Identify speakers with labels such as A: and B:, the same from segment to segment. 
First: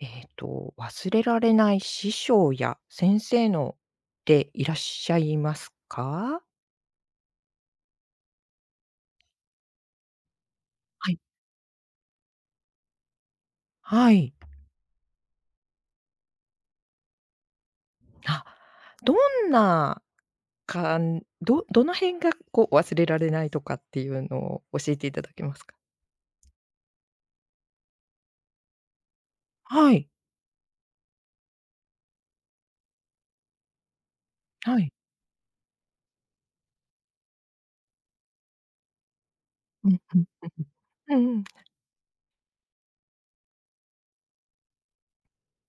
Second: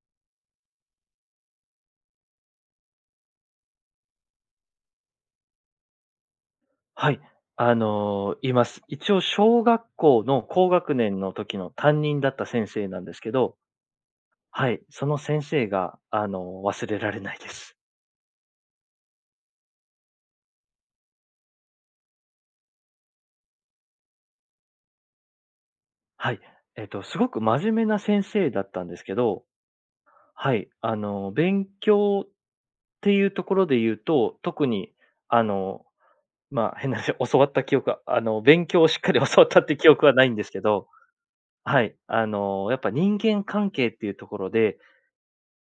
A: 忘れられない師匠や先生のっていらっしゃいますか？
B: はい、います。一応小学校の高学
A: はい。
B: 年の時の担任だった先生なんですけど、
A: はい。
B: はい、その先生が、忘れられないです。
A: あ、どんなかんどどの辺がこう忘れられないとかっていうのを教えていただけますか？
B: はい。すごく真面目な先生だったんですけど、
A: はい。
B: はい、勉強っていうところで言うと、特
A: は
B: に、
A: い。
B: あの、変な話、教わった記憶は、勉強をしっかり 教わったって記
A: うん。
B: 憶は
A: う
B: な
A: ん
B: いんですけど、
A: うん。うんうん。
B: はい、やっぱ人間関係っていうところで、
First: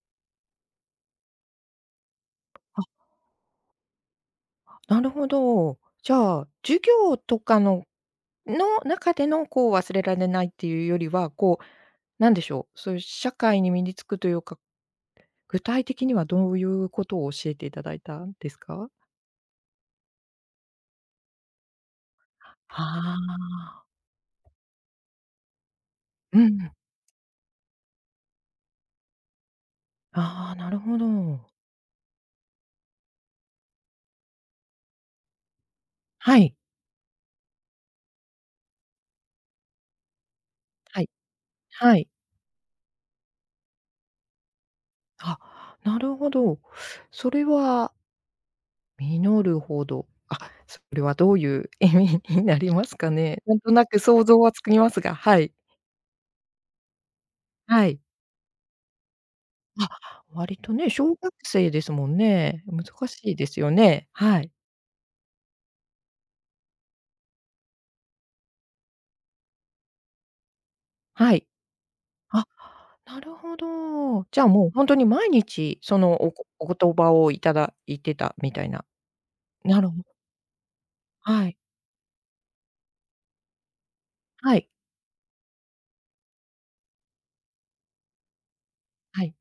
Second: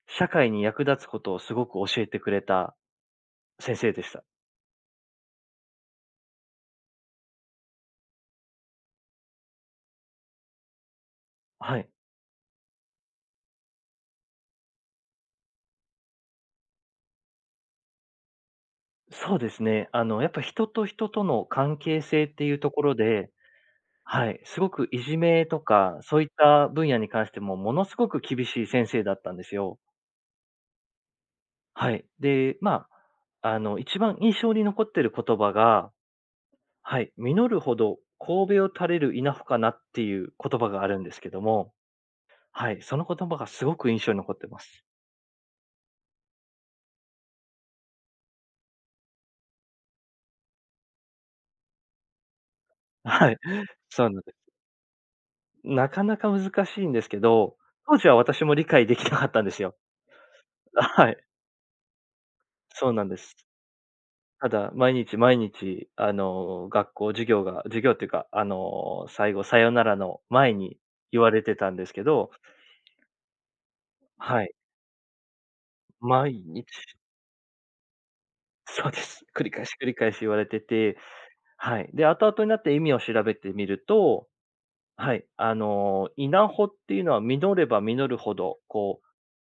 B: 社会に役立つことをすごく教えてくれた
A: あ、
B: 先生でした。
A: なるほど。じゃあ、授業とかの中でのこう忘れられないっていうよりは、こう、
B: はい。
A: なんでしょう、そういう社会に身につくというか具体的にはどういうことを教えていただいたんですか？
B: そうですね。やっぱ人と人との関係性っていうところ
A: あ
B: で、
A: あ。
B: はい、すごくいじめとか、そういっ
A: う
B: た
A: ん。
B: 分野に関しても、ものすごく厳しい先生だったんですよ。
A: ああ、なるほど。
B: はい。で、まあ、一番印象に残ってる言葉が、
A: はい。
B: はい、実るほど神戸を垂れる稲穂かなっていう言葉がある
A: は
B: ん
A: い。
B: ですけども、
A: はい。
B: はい、その言葉がすごく印象に残ってます。
A: あ、なるほど。それは実るほど、あ、それはどういう意味になりますか
B: はい、
A: ね？なんとなく
B: そうなん
A: 想
B: です。
A: 像はつきますが、はい。
B: なかなか難しいんですけど、
A: は
B: 当
A: い。
B: 時は私も理解できなかったんですよ。
A: あ、割と ね、
B: は
A: 小
B: い、
A: 学生ですもんね。
B: そうな
A: 難
B: んで
A: し
B: す。
A: いですよね。は
B: た
A: い。
B: だ、毎日毎日、学校授業が授業っていうか、最後さよならの前に言わ
A: は
B: れ
A: い。
B: てたんですけど、
A: あ、なるほど。じ
B: は
A: ゃあ、
B: い、
A: もうほんとに毎日、そのお
B: 毎
A: こ
B: 日
A: お言葉をいただいてたみたいな。
B: そうです。繰り返し
A: な
B: 繰
A: る
B: り
A: ほ
B: 返し言われてて、
A: はい。
B: はい。で、後々になって意味を調べてみると、
A: はい。
B: はい、稲穂っていうのは実れば実るほど、こ
A: はい。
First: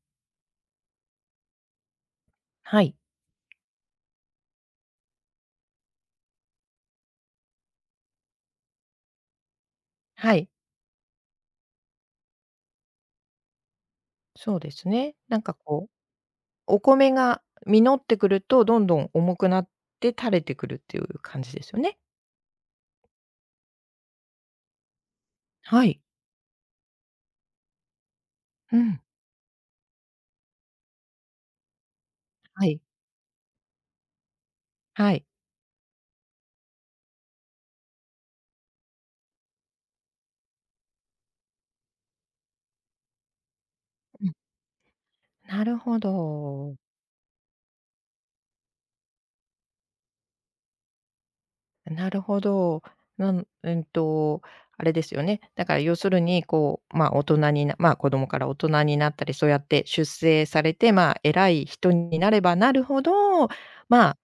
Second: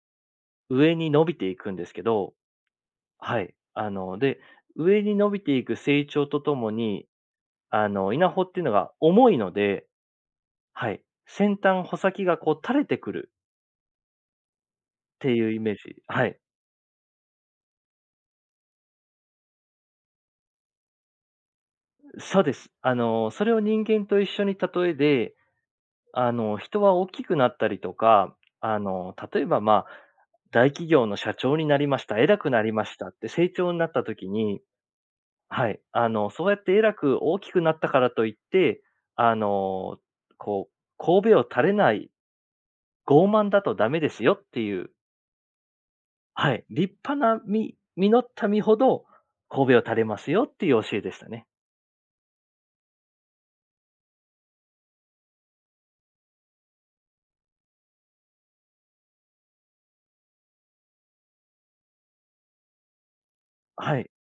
B: う、上に伸びていくんですけど
A: はい。
B: はい。上に伸びていく成長とともに、稲穂っていうのが重いので、
A: はい。
B: はい。先端、穂先がこう垂れてくる
A: そうです
B: っ
A: ね。
B: て
A: なん
B: いう
A: か
B: イメー
A: こう、
B: ジ。はい。
A: お米が実ってくると、どんどん重くなって垂れてくるっていう感じですよね。
B: そうです。それを人間と一緒に例えで、
A: はい。
B: 人は大きくなったりとか、
A: うん。
B: 例えばまあ、大企業の社長になりました、偉くな
A: は
B: り
A: い。
B: ましたって成長になった時に、
A: はい。
B: はい。そうやって偉く大きくなったからといって、あの、こう、神戸を垂れない傲慢だとダメです
A: う
B: よ
A: ん。
B: っていう、
A: なるほ
B: はい、
A: ど。
B: 立派な実った実ほど、戸を垂れますよっていう教えでしたね。
A: なるほど。なんうんと、あれですよね。だから要するに、こう、まあ、大人になまあ、子供から大人になったり、そうやって出世されて、まあ、偉い人になればなるほど、
B: はい。
A: まあ、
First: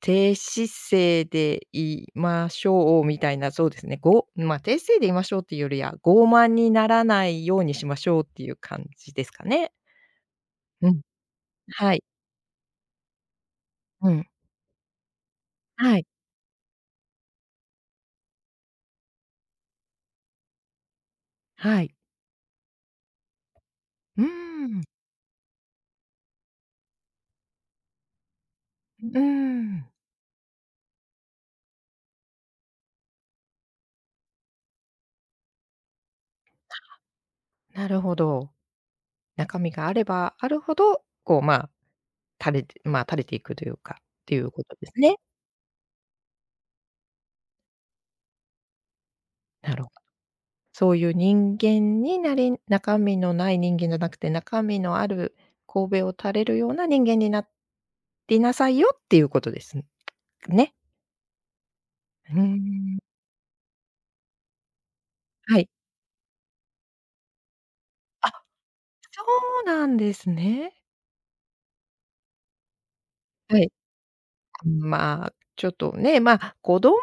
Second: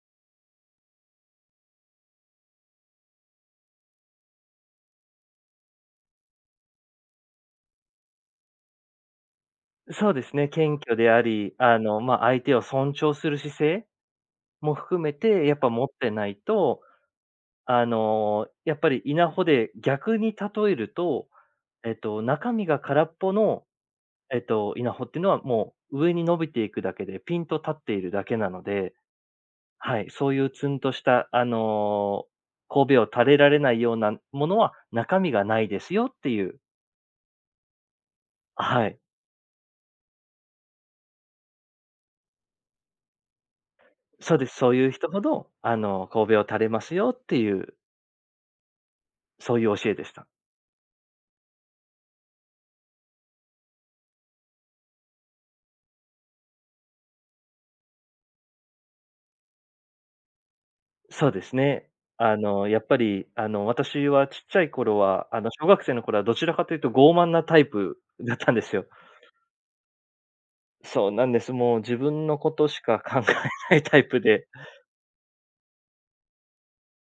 A: 低姿勢でいましょうみたいな、そうですね、まあ、低姿勢でいましょうっていうよりは、傲慢にならないようにしましょうっていう感じですかね。
B: そうですね、謙
A: う
B: 虚
A: ん。
B: であり、
A: はい。
B: 相手を尊重する姿勢
A: うん。
B: も含めて、やっぱ持っ
A: はい。
B: てないと、やっぱり稲穂で逆に例えると、
A: はい。
B: 中身が空っぽの、
A: うーん。
B: 稲穂っていうのはもう上に伸びていくだけで、ピンと立っているだけなので
A: うーん。
B: はい、そういうツンとした、頭を垂れられないようなものは中身がないですよっていう、
A: なるほど。
B: はい、
A: 中身があればあるほど、こう、まあ、垂れてまあ、垂れていくというか、って
B: そう
A: い
B: で
A: う
B: す。
A: こ
B: そう
A: と
B: い
A: で
B: う
A: す
B: 人
A: ね。
B: ほど、頭を垂れますよっていう、そういう
A: なるほ
B: 教え
A: ど。
B: でした。
A: そういう人間になり中身のない人間じゃなくて、中身のある神戸を垂れるような人間になりなさいよっていうことですね。
B: そうですね。
A: う
B: あ
A: ー
B: の、やっぱ
A: ん。
B: り、あの、私はちっちゃい頃は、
A: は
B: 小
A: い。
B: 学生の頃はどちらかというと傲慢なタイプ
A: あ、
B: だったんですよ。
A: そうなんですね。
B: そうなんです。もう自分のことしか考え
A: はい。
B: ないタイプで。
A: まあ、ちょっとね、まあ、子供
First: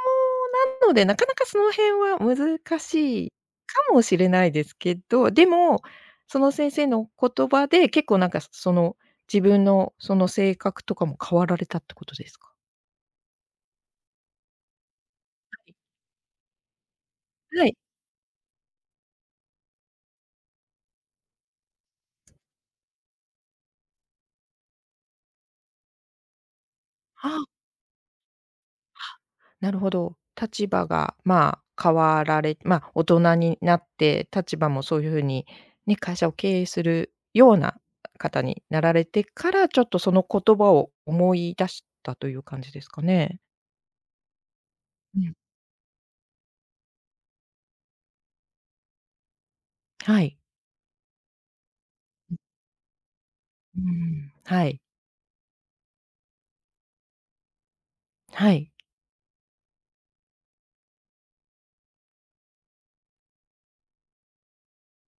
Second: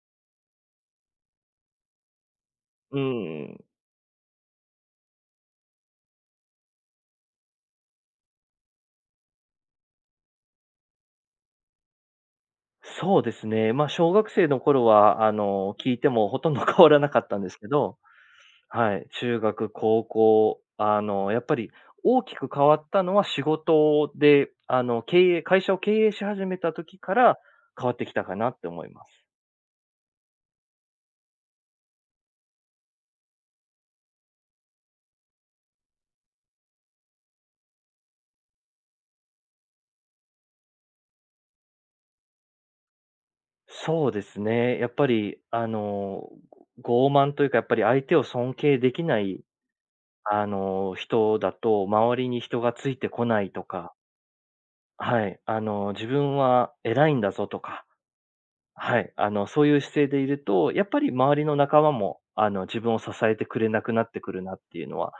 A: なので、なかなかその辺は難
B: う
A: しい
B: ん。
A: かもしれないですけど、でも、その先生の言葉で、結構なんかその、自分のその性格とかも変わられたってことですか？
B: そうですね。まあ、小学生の頃は、
A: はい。
B: 聞いてもほとんど 変わらなかったんですけ
A: はい。
B: ど、はい、中学、高校、やっぱり大きく変わったのは仕事で、会社を経営し始めた時から変わってきたかなって思います。
A: なるほど。立場が、まあ、変わられまあ、大人になって、立場もそういう風にね、会社を経営するような方になられてから、ちょっとその言葉を思い出したという感じですかね？
B: そうですね。やっぱ
A: うん。
B: り、あの、傲慢というか、やっぱり相手を尊敬できない、
A: はい。
B: 人だと、周りに人がついてこないと
A: う
B: か、
A: ん。はい。
B: はい、自分は偉いんだぞとか
A: はい。
B: はい、そういう姿勢でいると、やっぱり周りの仲間も、自分を支えてくれなくなってくるなっていうのは、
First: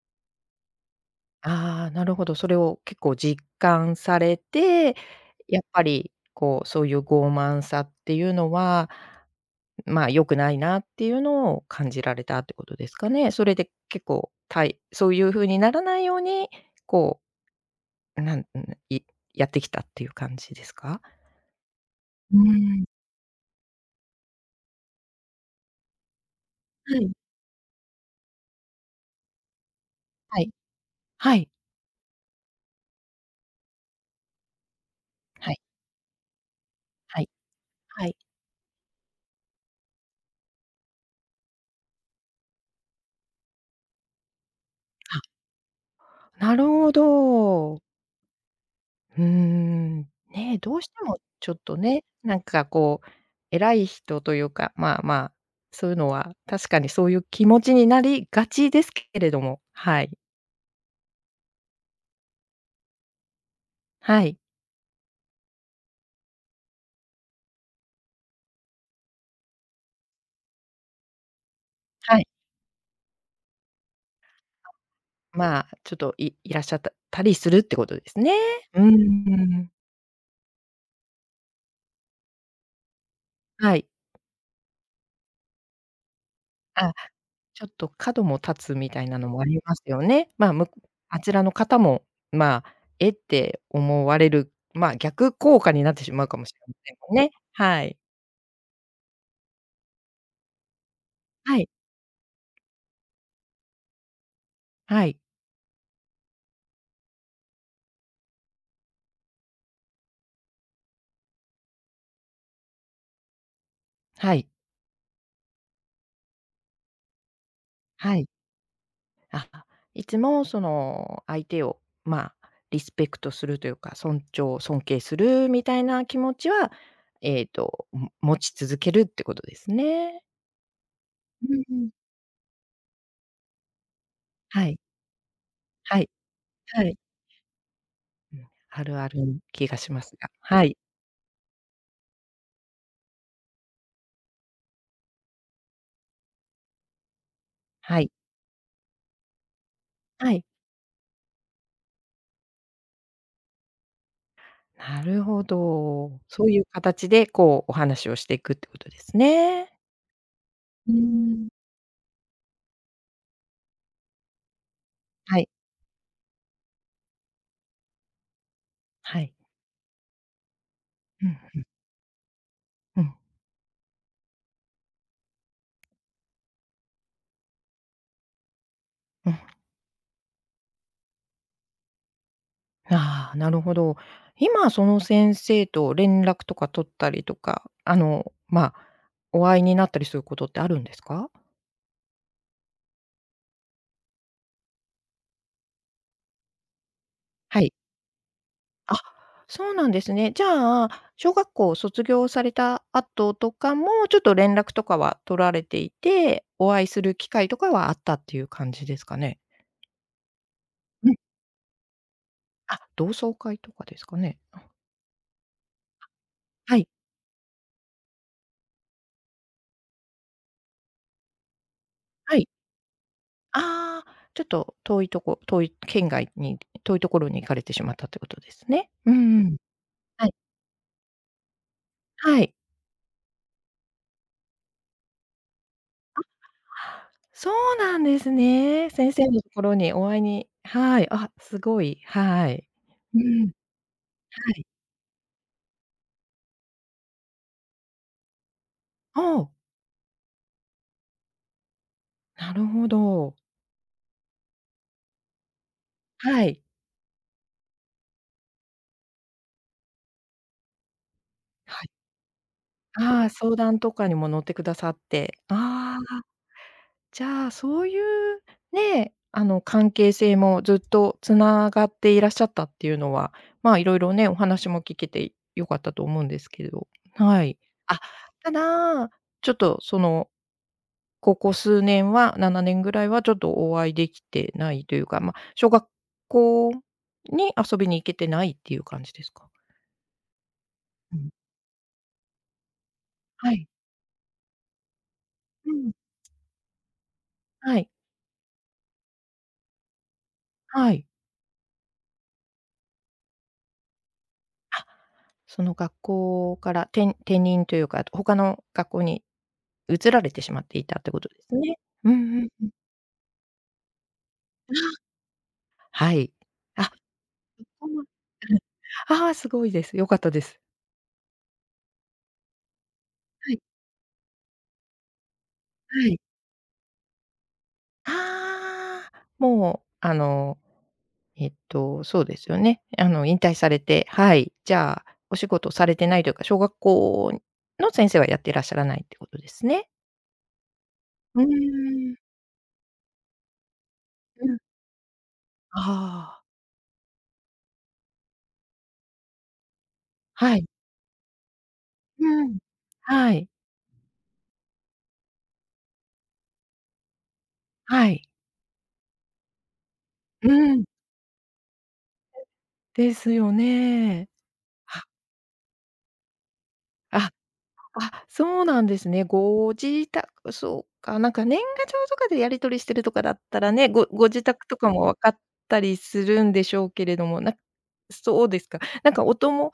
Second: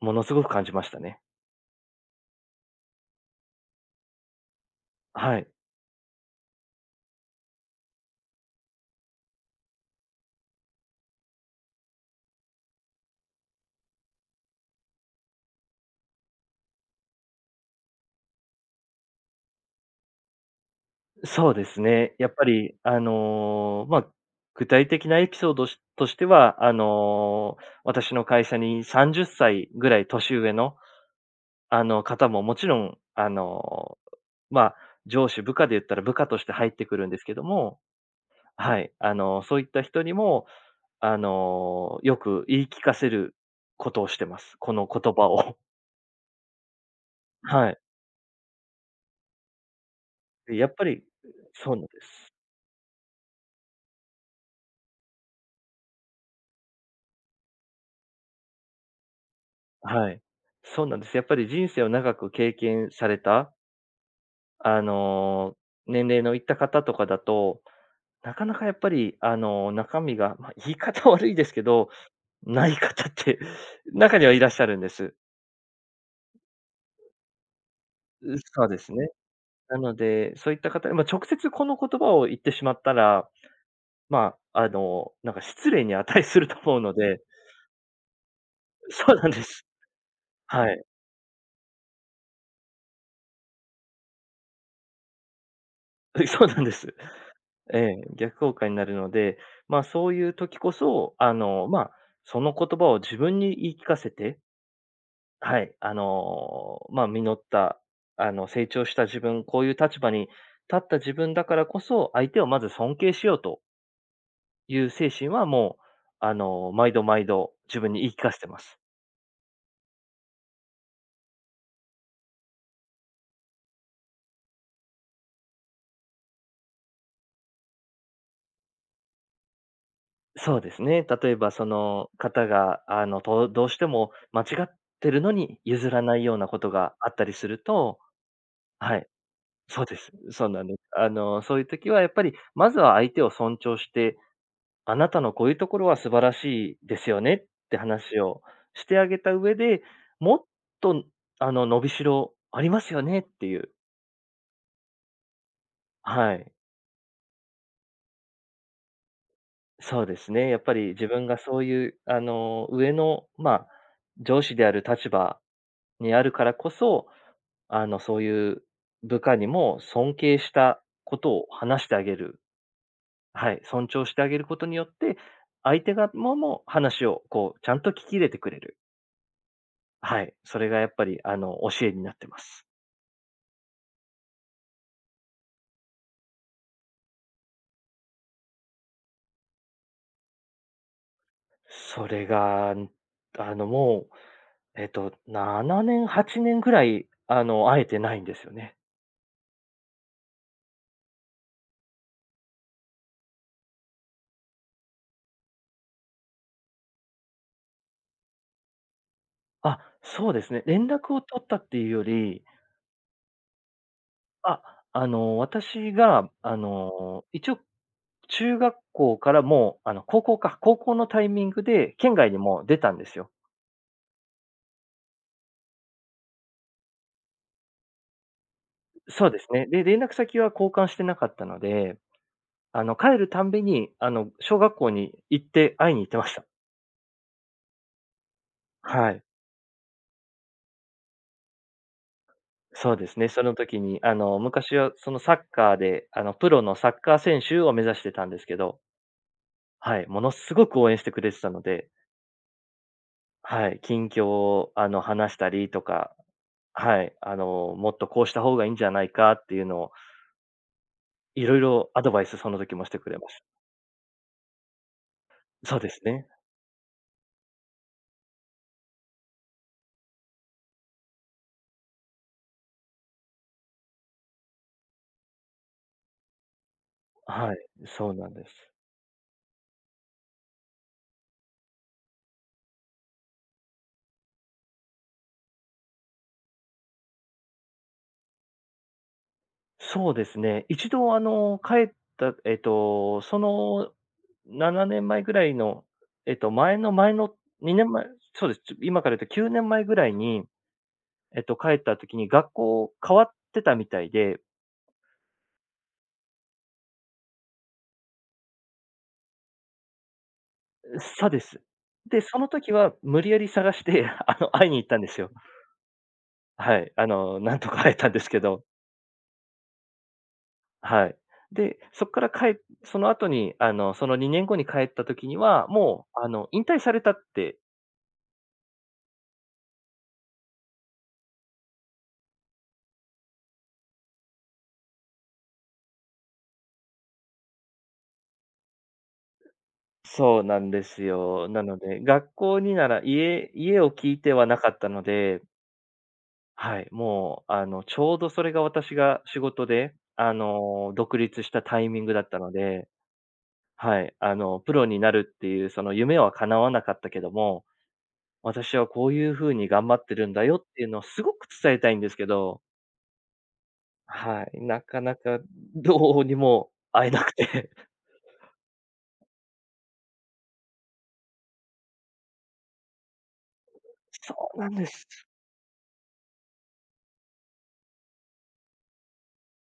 B: ものすごく感じましたね。
A: ああ、なるほど。それを結構実感されて、
B: はい。
A: やっぱりこう、そういう傲慢さっていうのはまあ、良くないなっていうのを感じられたってことですかね。それで結構、そういう風にならないように、こう、なんん、いやってきたっていう感じですか？
B: そうですね。やっ
A: うー
B: ぱり、
A: ん、
B: あの、まあ、具体的なエピソードとしては、
A: はい。
B: 私の会社に30歳ぐらい年
A: はい。
B: 上の、
A: はい。
B: 方ももちろん、まあ、上司、
A: は
B: 部
A: い。
B: 下で言ったら部下として入ってくるんで
A: は
B: す
A: い。
B: けども、はい、そういった人にもよく言い聞かせることをしてます。この言
A: は
B: 葉
A: い。
B: を。
A: あ、なるほ
B: はい。
A: ど。うーん。
B: で、
A: ね、
B: やっ
A: どう
B: ぱ
A: して
B: り
A: もちょっ
B: そう
A: と
B: なんで
A: ね、
B: す。
A: なんかこう、偉い人というか、まあまあ、そういうのは確かにそういう気持ちになりがちですけれども、は
B: は
A: い。
B: い。そうなんです。やっぱり人生を長く経験された、
A: はい。
B: あの、年齢のいった方とかだと、なかなかやっぱり、中身が、まあ、言い方悪いですけど、
A: はい。
B: ない方って 中にはいらっしゃるんです。
A: まあ、ちょっといらっしゃったりするってことですね。
B: そうで
A: うー
B: すね。
A: ん。
B: なので、そういった方、まあ、直接この言葉を言ってしまったら、
A: はい。
B: まあ、なんか失礼に値すると思う
A: あ、
B: ので
A: ちょっと角も立つみ たい
B: そう
A: な
B: な
A: の
B: ん
A: も
B: で
A: あり
B: す。
A: ますよね。まあ、
B: はい。
A: あちらの方も、まあ、えって思われる、まあ、逆効果になってしま うか
B: そ
A: も
B: う
A: し
B: な
A: れ
B: んで
A: ませ
B: す。
A: んもんね。
B: え
A: はい。
B: え、逆効果になるので、ま、そういう時こそ、
A: はい。
B: その言葉を自分に言い聞かせて、
A: はい。
B: はい、実った、成長した自分、こういう立場に立った自分だからこそ、相手をまず尊敬しようと
A: はい。
B: いう精神はもう、毎度毎度自分に言い
A: は
B: 聞
A: い。
B: かせてます。
A: あ、いつもその相手を、まあ、リスペクトするというか、尊敬するみたいな気持ちは、持ち続けるってことですね。
B: そうですね。例えば
A: うん
B: そ
A: うん。
B: の方が、どうしても間違
A: は
B: っ
A: い、
B: てるのに譲
A: は
B: ら
A: い、
B: ないようなこと
A: は
B: が
A: い。
B: あったりすると
A: うん、あ
B: は
A: る
B: い、
A: ある気が
B: そう
A: し
B: で
A: ま
B: す。
A: すが、
B: そうな
A: は
B: んで
A: い、
B: す。そういう時はやっぱり、まずは相手を尊重して、あなたのこういうところは素晴らしいですよねって
A: はい、
B: 話をしてあげた上で、
A: は
B: も
A: い。
B: っと伸びしろありますよねっていう
A: なるほど。
B: は
A: そう
B: い、
A: いう形で、こう、お話をしていくってことですね。
B: そうですね。やっぱり
A: うー
B: 自分が
A: ん。
B: そういう上の、まあ、上司である立場
A: はい、
B: にあるからこそ、そういう部
A: はい。
B: 下にも尊敬したこ
A: う
B: とを
A: ん、
B: 話してあげる。
A: うん、
B: はい、尊重してあげることによって、相手側も話をこう、ちゃんと聞き入れてくれる。
A: うん。
B: はい、それがやっぱり、教えになってます。
A: ああ、なるほど。今その先生と連絡とか取ったりとか、まあ、お会いになったりすることってあるんですか？
B: それが、あの、もう、えっと、7年、8年ぐらい、
A: はい。
B: 会えてないんですよね。
A: あ、そうなんですね。じゃあ、小学校を卒業された後とかも、ちょっと連絡とかは取られていて、お会いする機会とかはあったっていう感じですかね？
B: あ、そうですね。連
A: う
B: 絡
A: ん。
B: を取ったっていうより、
A: あ、同窓会とかですかね？
B: あ、私が、
A: はい、
B: 一応、中学校からもう、あの、高校か、高校のタイミングで県外
A: は
B: に
A: い。
B: もう出たんですよ。
A: ああ、ちょっと遠い県外に遠いところに行かれてしまったってことですね。う
B: そう
A: ん
B: で
A: う
B: す
A: ん。
B: ね。で、連絡
A: はい、
B: 先は交換してなかったので、
A: はい。
B: 帰るたんびに、小学校に行って会いに行ってました。
A: そうなんですね。
B: は
A: 先
B: い。
A: 生のところにお会いにはい、あ、すごい、はい。
B: そうです
A: う
B: ね。そ
A: ん、
B: の時に、
A: はい。
B: 昔はそのサッカーで、プロのサッカー選手を目指してたんですけど、
A: おお。
B: はい、ものすごく応援してくれてたので、
A: なるほど。
B: はい、近況を、話したりとか、
A: はい。
B: はい、もっとこうした方がいいんじゃないかっていうのを、いろい
A: は
B: ろ
A: い。
B: アドバイスその時もしてくれ
A: あ
B: ま
A: あ、
B: した。
A: 相談とかにも乗ってくださって。
B: そうで
A: あ
B: す
A: あ、
B: ね。
A: じゃあ、そういうね、関係性もずっとつながっていらっしゃったっていうのは、まあ、いろいろね、お話も聞けて良かったと思うんですけど。は
B: はい、
A: い。あ、
B: そうなんです。
A: ただ、ちょっと、その、ここ数年は、7年ぐらいはちょっとお会いできてないというか、まあ、小学校に遊びに行けてないっていう感じですか？
B: そうですね、一度
A: うん。
B: 帰った、そ
A: はい。
B: の7年前ぐらい
A: う
B: の、
A: ん。
B: えっと、前の前の
A: は
B: 2
A: い。
B: 年前、そうです、今から言うと9年前ぐらいに、
A: はい。
B: 帰った時に学校変わってたみたいで
A: あ、その学校から転任というか、他の学校に移られてしまっていたってこ
B: そ
A: と
B: う
A: で
B: で
A: す
B: す。
A: ね。うんう
B: で、その
A: んうん。
B: 時は無理やり探して、会いに行ったん ですよ。
A: あ、はい。
B: は
A: あ、
B: い、な ん
A: そ
B: とか会え
A: こは
B: たんですけ
A: うん。
B: ど。
A: ああ、すごいです。良かったです。
B: はい。で、そこから帰っその後
A: は
B: に、
A: い
B: その2年後に帰った時には、も
A: はい。
B: う、引退されたって
A: ああ、もう、そうですよね。引退されて、はい、じゃあ、お仕事されてないというか、小学校の先生はやってらっしゃらないってことですね。
B: そうなんです
A: うー
B: よ。なので、
A: ん、
B: 学校になら家家を聞いては
A: う
B: な
A: ん。
B: かったので、
A: ああ、
B: はい、もう、ちょうどそれが私が仕事で、
A: はい。
B: 独立したタイミングだった
A: う
B: の
A: ん。
B: で、
A: はい。
B: はい、プロになるっていうその夢は叶わなかったけども、
A: はい。
B: 私はこういう風に頑張ってるんだ
A: う
B: よってい
A: ん。
B: うのをすごく伝えたいんですけど
A: ですよね。
B: はい、なか
A: あ、
B: なかどうにも会えな
A: あ、
B: くて。
A: あ、そうなんですね。ご自宅そうか、なんか年賀状とかでやり取りしてるとかだったらね、ご自
B: そう
A: 宅
B: なん
A: と
B: で
A: かも
B: す。
A: 分かったりするんでしょうけれども、そうですか。なんかお友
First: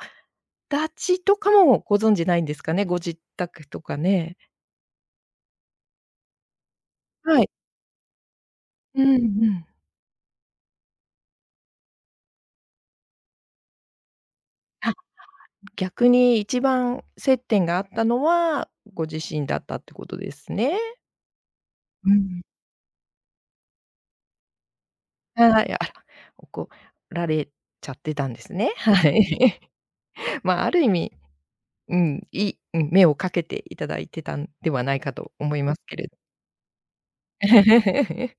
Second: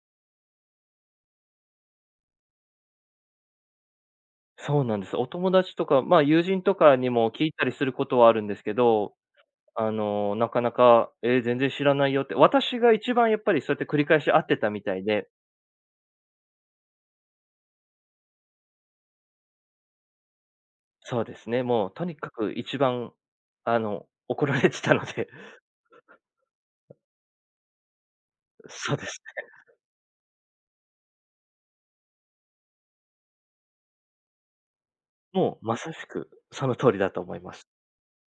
A: 達とかもご存じないんですかね？ご自宅とかね。
B: そうなんです。お友達とか、まあ、友人とかにも
A: は
B: 聞
A: い。
B: いたりすることはあるんですけ
A: う
B: ど、
A: んうん。
B: なかなか、え、全然知らないよって、私が一番やっぱりそうやって繰り返し会ってたみ
A: あ、
B: たいで、
A: 逆に一番接点があったのは、ご自身だったってことですね。
B: そうですね、もうと
A: う
B: にか
A: ん。
B: く一番、怒られてたので、
A: はい、あら、怒られちゃってたんですね。
B: そうで
A: は
B: す
A: い。まあ、ある意味、うん、うん、目をかけていただいてたんではないかと
B: ね。
A: 思
B: も
A: い
B: う
A: ま
B: ま
A: す
B: さ
A: け
B: し
A: れど。
B: くその通りだと思います。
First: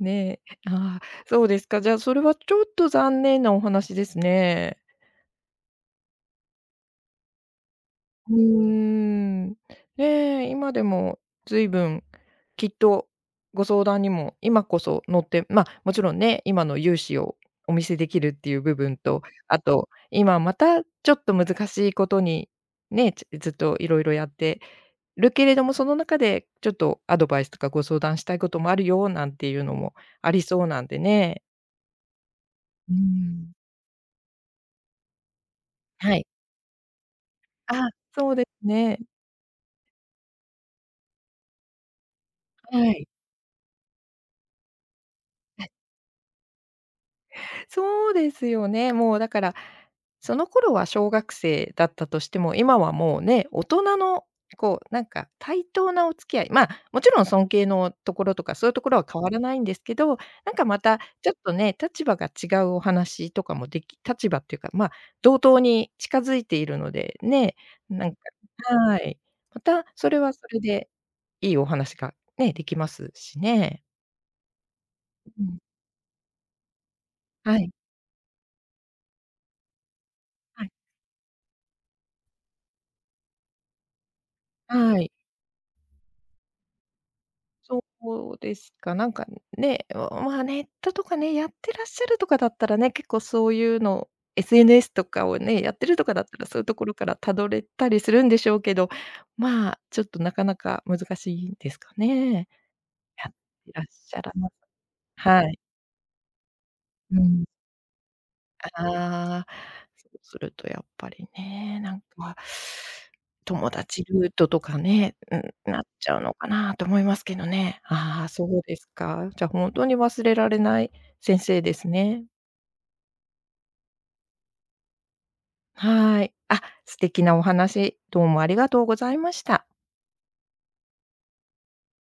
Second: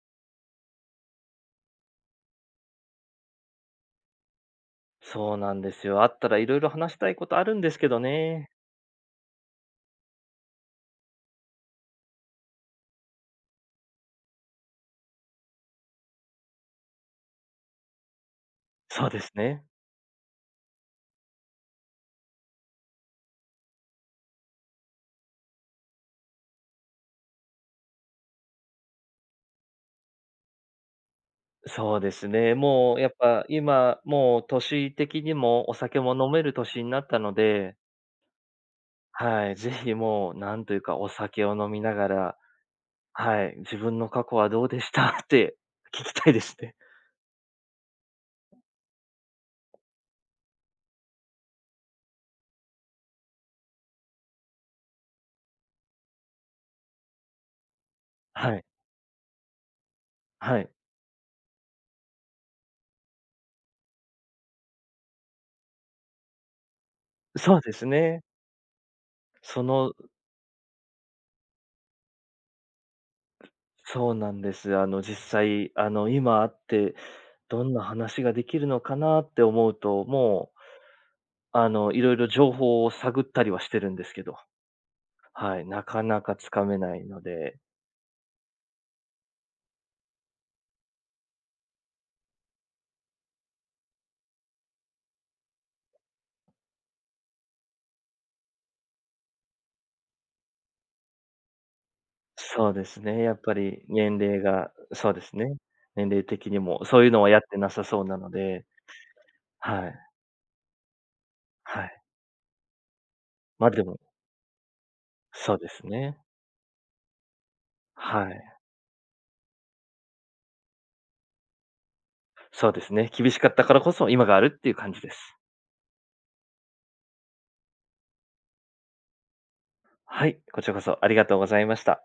A: ねえ、ああ、そうですか。じゃあ、それはちょっと残念なお話ですね。
B: そうなんですよ。会ったらいろいろ話したいことあるんですけど
A: うー
B: ね。
A: ん。ねえ、今でも随分きっとご相談にも今こそ乗って、ま、もちろんね、今の融資をお見せできるっていう部分
B: そうで
A: と、
B: す
A: あ
B: ね。
A: と今またちょっと難しいことに、ね、ずっといろいろやってるけれども、その中でちょっとアドバイスとかご相談したいこともあるよなんていうのもありそうなんでね。
B: そうですね。
A: う
B: も
A: ー
B: うやっぱ
A: ん。
B: 今、もう年的にもお酒も
A: はい。
B: 飲める年になったので、
A: あ、そうですね。
B: はい、ぜひもう、なんというか、お酒を飲みながら、
A: はい。
B: はい、自分の過去はどうでした って聞きたいですね。
A: そうですよね。もうだから、その頃は小学生だったとしても、今はもうね、大人のこうなんか対等なお付き合い、まあ、もちろん尊敬のところとか、
B: はい、
A: そういうところは変わらないんですけど、なん
B: は
A: か
B: い。
A: またちょっとね、立場が違うお話とかも立場っていうか、まあ、同等に近づいているので、ね、
B: そうです
A: なんか
B: ね。
A: はい。ま
B: そ
A: た
B: の、
A: それはそれでいいお話がね、できますしね。
B: そうなんです。実
A: うん。
B: 際、今あって、
A: は
B: ど
A: い。
B: んな話ができるのかなって思うと、もう、
A: はい。
B: いろいろ情報を探ったりはしてるんですけど、
A: はい。
B: はい、なかなかつかめないので、
A: そうですか。なんかね、まあ、ネットとかね、やってらっしゃるとかだったらね、結構そういうの SNS とかをね、やってるとかだったら、そういうところから辿れたりするんでしょうけど、まあ、ちょっとなかなか難しいんですかね。
B: そうですね、
A: や
B: や
A: っ
B: っぱ
A: てら
B: り
A: っし
B: 年
A: ゃら
B: 齢
A: な
B: がそうです
A: は
B: ね。
A: い。
B: 年齢的にもそういうの
A: う
B: はやっ
A: ん。
B: てなさそうなので、
A: ああ、
B: はい、
A: そうするとやっぱりね、
B: は
A: なん
B: い。
A: か、
B: ま、
A: 友
B: でも、
A: 達ルートとかね、
B: そうで
A: なっ
B: す
A: ち
B: ね。
A: ゃうのかなと思いますけどね。あ
B: は
A: あ、
B: い。
A: そうですか。じゃ、ほんとに忘れられない先生ですね。
B: そうですね、厳しかったからこそ今があるっていう感じです。
A: はい。あ、素敵なお話、どうもありがとうございました。
B: はい、こちらこそありがとうございました。